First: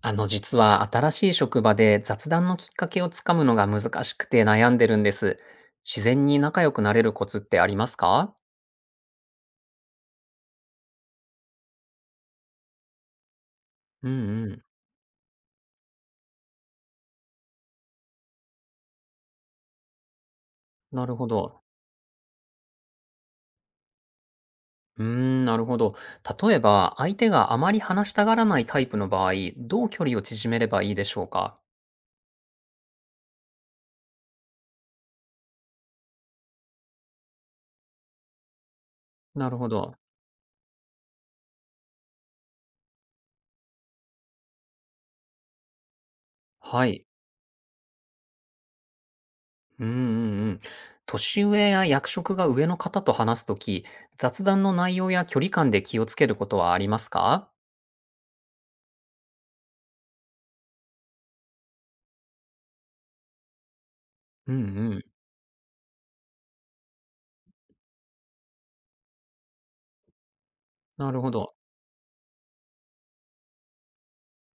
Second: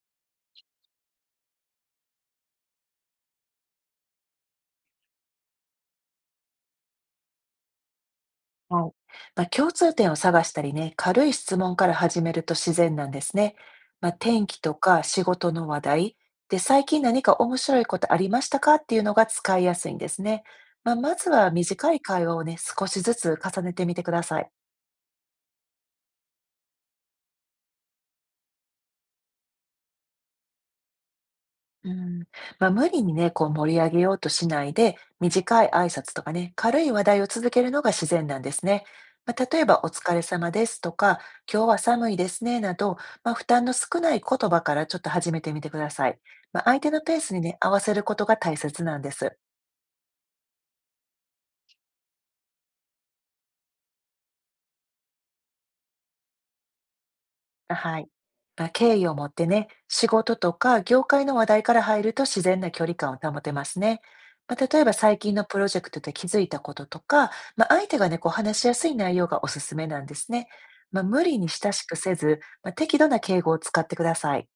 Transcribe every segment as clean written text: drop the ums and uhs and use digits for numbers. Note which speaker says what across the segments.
Speaker 1: あの、実は新しい職場で雑談のきっかけをつかむのが難しくて悩んでるんです。自然に仲良くなれるコツってありますか？
Speaker 2: はい。共通点を探したりね、軽い質問から始めると自然なんですね。
Speaker 1: うん
Speaker 2: 天
Speaker 1: う
Speaker 2: 気
Speaker 1: ん。
Speaker 2: とか仕事の話題で、最近何か面白いことありましたかっていうのが使いやすいんですね。
Speaker 1: な
Speaker 2: ま
Speaker 1: るほ
Speaker 2: ずは
Speaker 1: ど。
Speaker 2: 短い会話をね、少しずつ重ねてみてください。
Speaker 1: うーん、なるほど。例えば、相手があまり話したがらないタイプの場合、どう距離を縮めればいいでしょうか？
Speaker 2: うん、無理にね、こう盛り上げようとしないで、短い挨拶とかね、軽い話題を続けるのが自然なんですね。
Speaker 1: なる
Speaker 2: 例え
Speaker 1: ほ
Speaker 2: ば、お
Speaker 1: ど。
Speaker 2: 疲れ様ですとか、今日は寒いですね、など、負担の少ない言葉からちょっと始めてみてください。相
Speaker 1: は
Speaker 2: 手の
Speaker 1: い。
Speaker 2: ペースにね、合わせることが大切なんです。
Speaker 1: うんうんうん。年上や役職が上の方と話すとき、雑談の内容や距離感で気をつけることはありますか？
Speaker 2: はい。敬意を持ってね、仕事とか業界の話題から入ると自然な距離感を保てますね。
Speaker 1: うん
Speaker 2: 例えば
Speaker 1: うん。
Speaker 2: 最近のプロジェクトで気づいたこととか、相手がね、こう話しやすい内容がおすすめなんですね。
Speaker 1: なる
Speaker 2: 無
Speaker 1: ほ
Speaker 2: 理に
Speaker 1: ど。
Speaker 2: 親しくせず、適度な敬語を使ってください。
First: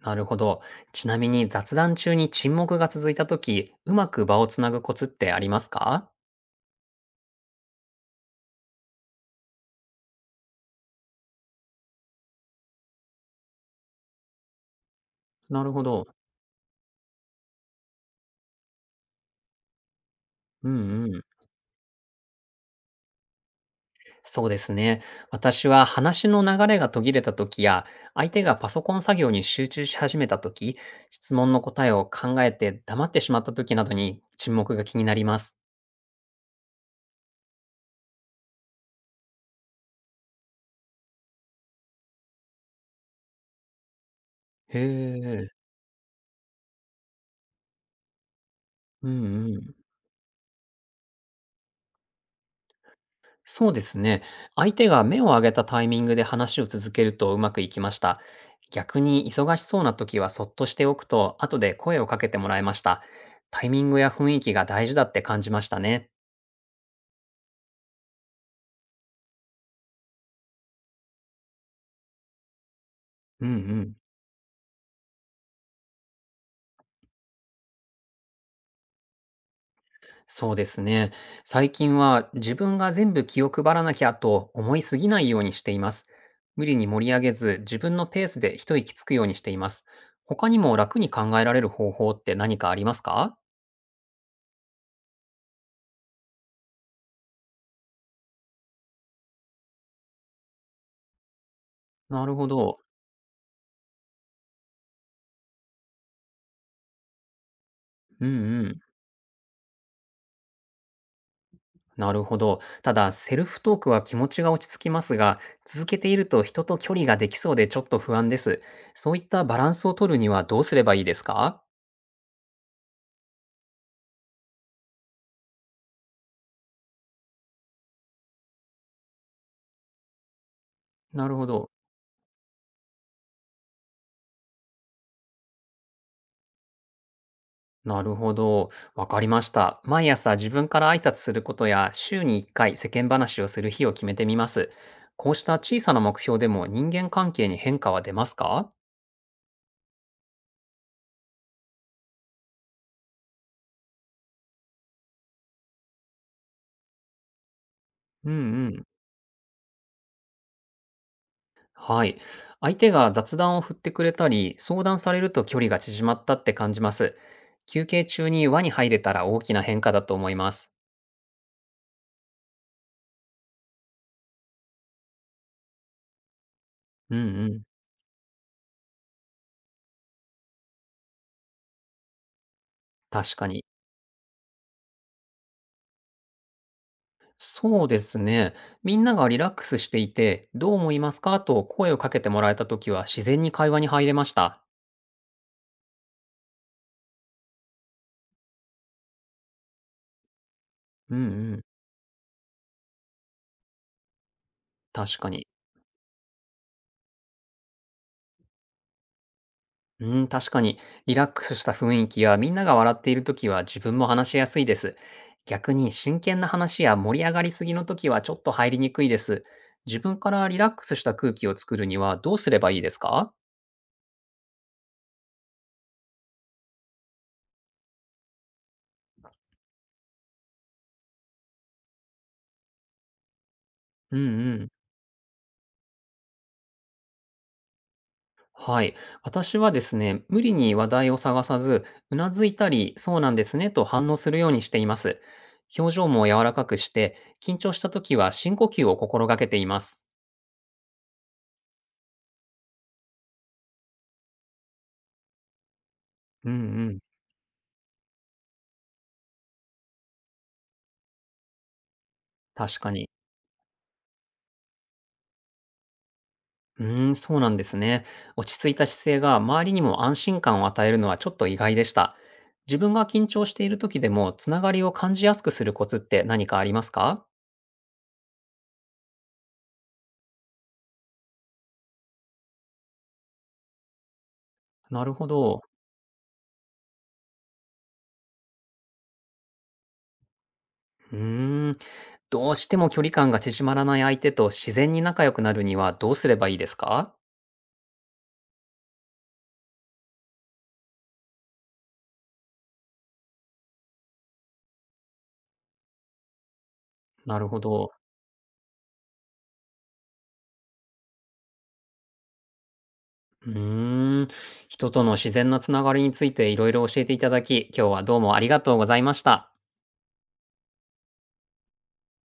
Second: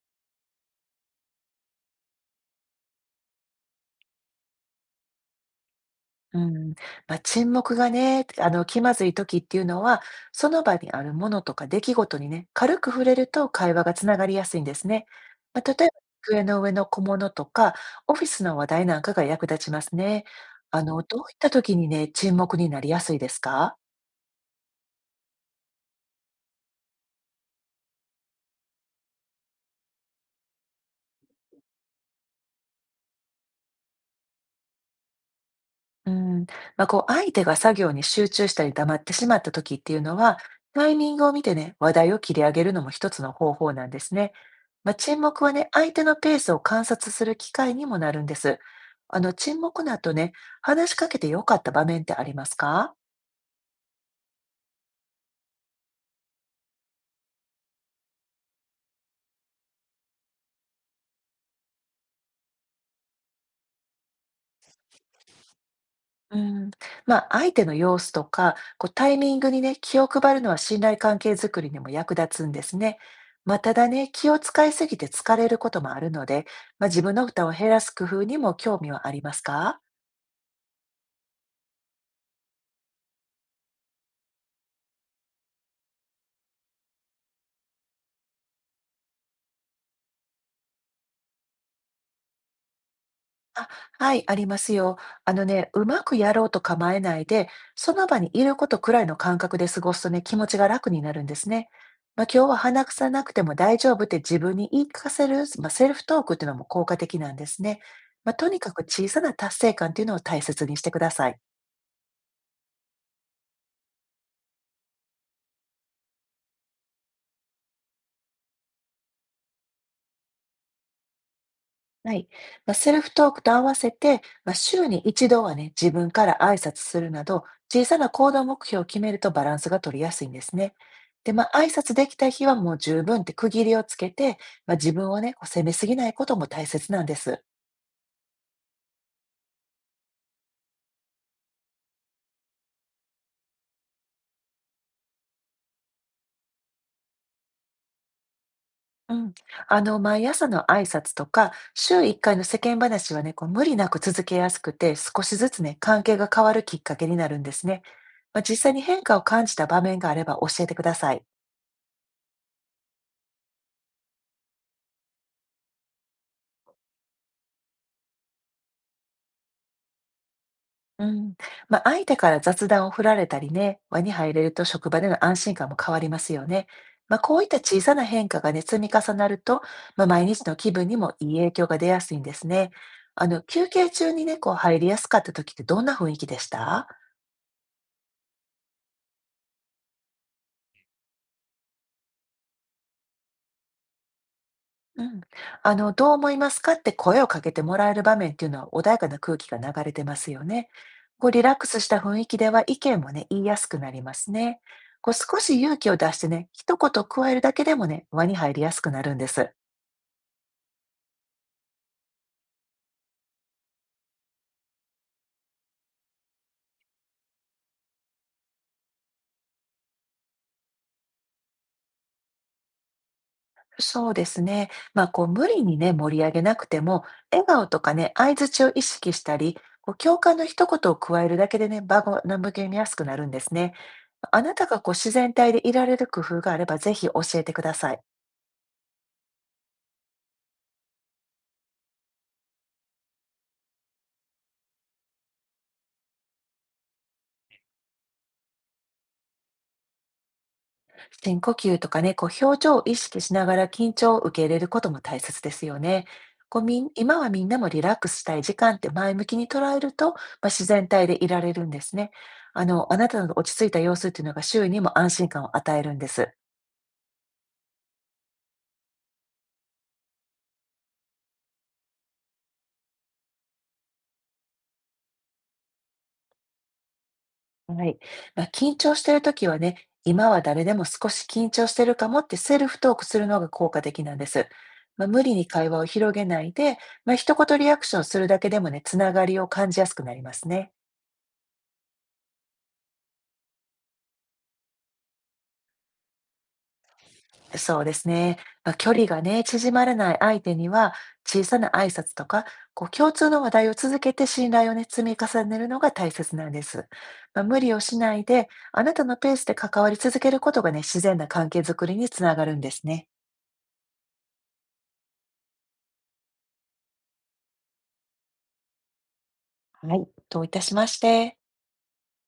Speaker 1: なるほど。ちなみに雑談中に沈黙が続いた時、うまく場をつなぐコツってありますか？
Speaker 2: うん、沈黙がね、気まずい時っていうのは、その場にあるものとか出来事にね、軽く触れると会話がつながりやすいんですね。
Speaker 1: なるほ
Speaker 2: 例えば、
Speaker 1: ど。
Speaker 2: 机の上の小物とか、オフィスの話題なんかが役立ちますね。
Speaker 1: うんう
Speaker 2: どう
Speaker 1: ん。
Speaker 2: いった時にね、沈黙になりやすいですか？
Speaker 1: そうですね。私は話の流れが途切れた時や、相手がパソコン作業に集中し始めた時、質問の答えを考えて黙ってしまった時などに沈黙が気になります。
Speaker 2: うん、こう、相手が作業に集中したり黙ってしまった時っていうのは、タイミングを見てね、話題を切り上げるのも一つの方法なんですね。
Speaker 1: へ
Speaker 2: 沈黙
Speaker 1: え。
Speaker 2: はね、相手のペースを観察する機会にもなるんです。
Speaker 1: うんう
Speaker 2: 沈
Speaker 1: ん。
Speaker 2: 黙の後ね、話しかけてよかった場面ってありますか？
Speaker 1: そうですね。相手が目を上げたタイミングで話を続けるとうまくいきました。逆に忙しそうな時はそっとしておくと、後で声をかけてもらいました。タイミングや雰囲気が大事だって感じましたね。
Speaker 2: うん、相手の様子とか、こうタイミングにね、気を配るのは信頼関係づくりにも役立つんですね。
Speaker 1: うんう
Speaker 2: ただ
Speaker 1: ん。
Speaker 2: ね、気を使いすぎて疲れることもあるので、自分の負担を減らす工夫にも興味はありますか
Speaker 1: そうですね。最近は自分が全部気を配らなきゃと思いすぎないようにしています。無理に盛り上げず、自分のペースで一息つくようにしています。他にも楽に考えられる方法って何かありますか？
Speaker 2: あ、はい、ありますよ。あのね、うまくやろうと構えないで、その場にいることくらいの感覚で過ごすとね、気持ちが楽になるんですね。
Speaker 1: なる
Speaker 2: 今
Speaker 1: ほ
Speaker 2: 日は
Speaker 1: ど。
Speaker 2: 鼻くさなくても大丈夫って自分に言い聞かせる、セルフトークっていうのも効果的なんですね。
Speaker 1: う
Speaker 2: とに
Speaker 1: んう
Speaker 2: か
Speaker 1: ん。
Speaker 2: く小さな達成感っていうのを大切にしてください。
Speaker 1: なるほど。ただ、セルフトークは気持ちが落ち着きますが、続けていると人と距離ができそうでちょっと不安です。そういったバランスを取るにはどうすればいいですか？
Speaker 2: はい。セルフトークと合わせて、週に一度はね、自分から挨拶するなど、小さな行動目標を決めるとバランスが取りやすいんですね。
Speaker 1: な
Speaker 2: で、
Speaker 1: るほ
Speaker 2: 挨
Speaker 1: ど。
Speaker 2: 拶できた日はもう十分って区切りをつけて、自分をね、こう責めすぎないことも大切なんです。
Speaker 1: なるほど。わかりました。毎朝自分から挨拶することや、週に1回世間話をする日を決めてみます。こうした小さな目標でも人間関係に変化は出ますか？
Speaker 2: うん。毎朝の挨拶とか、週一回の世間話はね、こう無理なく続けやすくて、少しずつね、関係が変わるきっかけになるんですね。
Speaker 1: うん
Speaker 2: 実
Speaker 1: う
Speaker 2: 際に
Speaker 1: ん。
Speaker 2: 変化を感じた場面があれば教えてください。
Speaker 1: はい。相手が雑談を振ってくれたり、相談されると距離が縮まったって感じます。休憩中に輪に入れたら大きな変化だと思います。
Speaker 2: うん。相手から雑談を振られたりね、輪に入れると職場での安心感も変わりますよね。
Speaker 1: うん
Speaker 2: こういっ
Speaker 1: う
Speaker 2: た
Speaker 1: ん。
Speaker 2: 小さな変化がね、積み重なると、毎日の気分にもいい影響が出やすいんですね。
Speaker 1: 確かに。
Speaker 2: 休憩中にね、こう入りやすかった時ってどんな雰囲気でした
Speaker 1: そうですね。みんながリラックスしていて、どう思いますかと声をかけてもらえたときは自然に会話に入れました。
Speaker 2: うん。どう思いますかって声をかけてもらえる場面っていうのは穏やかな空気が流れてますよね。
Speaker 1: うん
Speaker 2: こう、リラッ
Speaker 1: うん。
Speaker 2: クスした雰囲気では意見もね、言いやすくなりますね。こう、
Speaker 1: 確か
Speaker 2: 少
Speaker 1: に。
Speaker 2: し勇気を出してね、一言加えるだけでもね、輪に入りやすくなるんです。
Speaker 1: うん、確かに、リラックスした雰囲気やみんなが笑っているときは自分も話しやすいです。逆に真剣な話や盛り上がりすぎのときはちょっと入りにくいです。自分からリラックスした空気を作るにはどうすればいいですか？
Speaker 2: そうですね。こう、無理にね、盛り上げなくても、笑顔とかね、相槌を意識したり、こう共感の一言を加えるだけでね、場が和みやすくなるんですね。
Speaker 1: うん
Speaker 2: あ
Speaker 1: う
Speaker 2: なた
Speaker 1: ん。
Speaker 2: がこう自然体でいられる工夫があれば、ぜひ教えてください。
Speaker 1: はい。私はですね、無理に話題を探さず、うなずいたり、そうなんですねと反応するようにしています。表情も柔らかくして、緊張したときは深呼吸を心がけています。
Speaker 2: 深呼吸とかね、こう表情を意識しながら緊張を受け入れることも大切ですよね。
Speaker 1: う
Speaker 2: こ
Speaker 1: ん
Speaker 2: うみん
Speaker 1: うん。
Speaker 2: 今はみんなもリラックスしたい時間って前向きに捉えると、自然体でいられるんですね。
Speaker 1: 確か
Speaker 2: あな
Speaker 1: に。
Speaker 2: たの落ち着いた様子っていうのが周囲にも安心感を与えるんです。
Speaker 1: うーん、そうなんですね。落ち着いた姿勢が周りにも安心感を与えるのはちょっと意外でした。自分が緊張している時でもつながりを感じやすくするコツって何かありますか？
Speaker 2: はい。緊張しているときはね、今は誰でも少し緊張してるかもってセルフトークするのが効果的なんです。
Speaker 1: なる
Speaker 2: 無
Speaker 1: ほ
Speaker 2: 理に
Speaker 1: ど。
Speaker 2: 会話を広げないで、一言リアクションするだけでもね、つながりを感じやすくなりますね。
Speaker 1: うーん。どうしても距離感が縮まらない相手と自然に仲良くなるにはどうすればいいですか？
Speaker 2: そうですね。距離がね、縮まらない相手には、小さな挨拶とか、こう共通の話題を続けて信頼をね、積み重ねるのが大切なんです。
Speaker 1: なる
Speaker 2: 無
Speaker 1: ほ
Speaker 2: 理を
Speaker 1: ど。
Speaker 2: しないで、あなたのペースで関わり続けることがね、自然な関係づくりにつながるんですね。
Speaker 1: うーん。人との自然なつながりについていろいろ教えていただき、今日はどうもありがとうございました。
Speaker 2: はい。どういたしまして。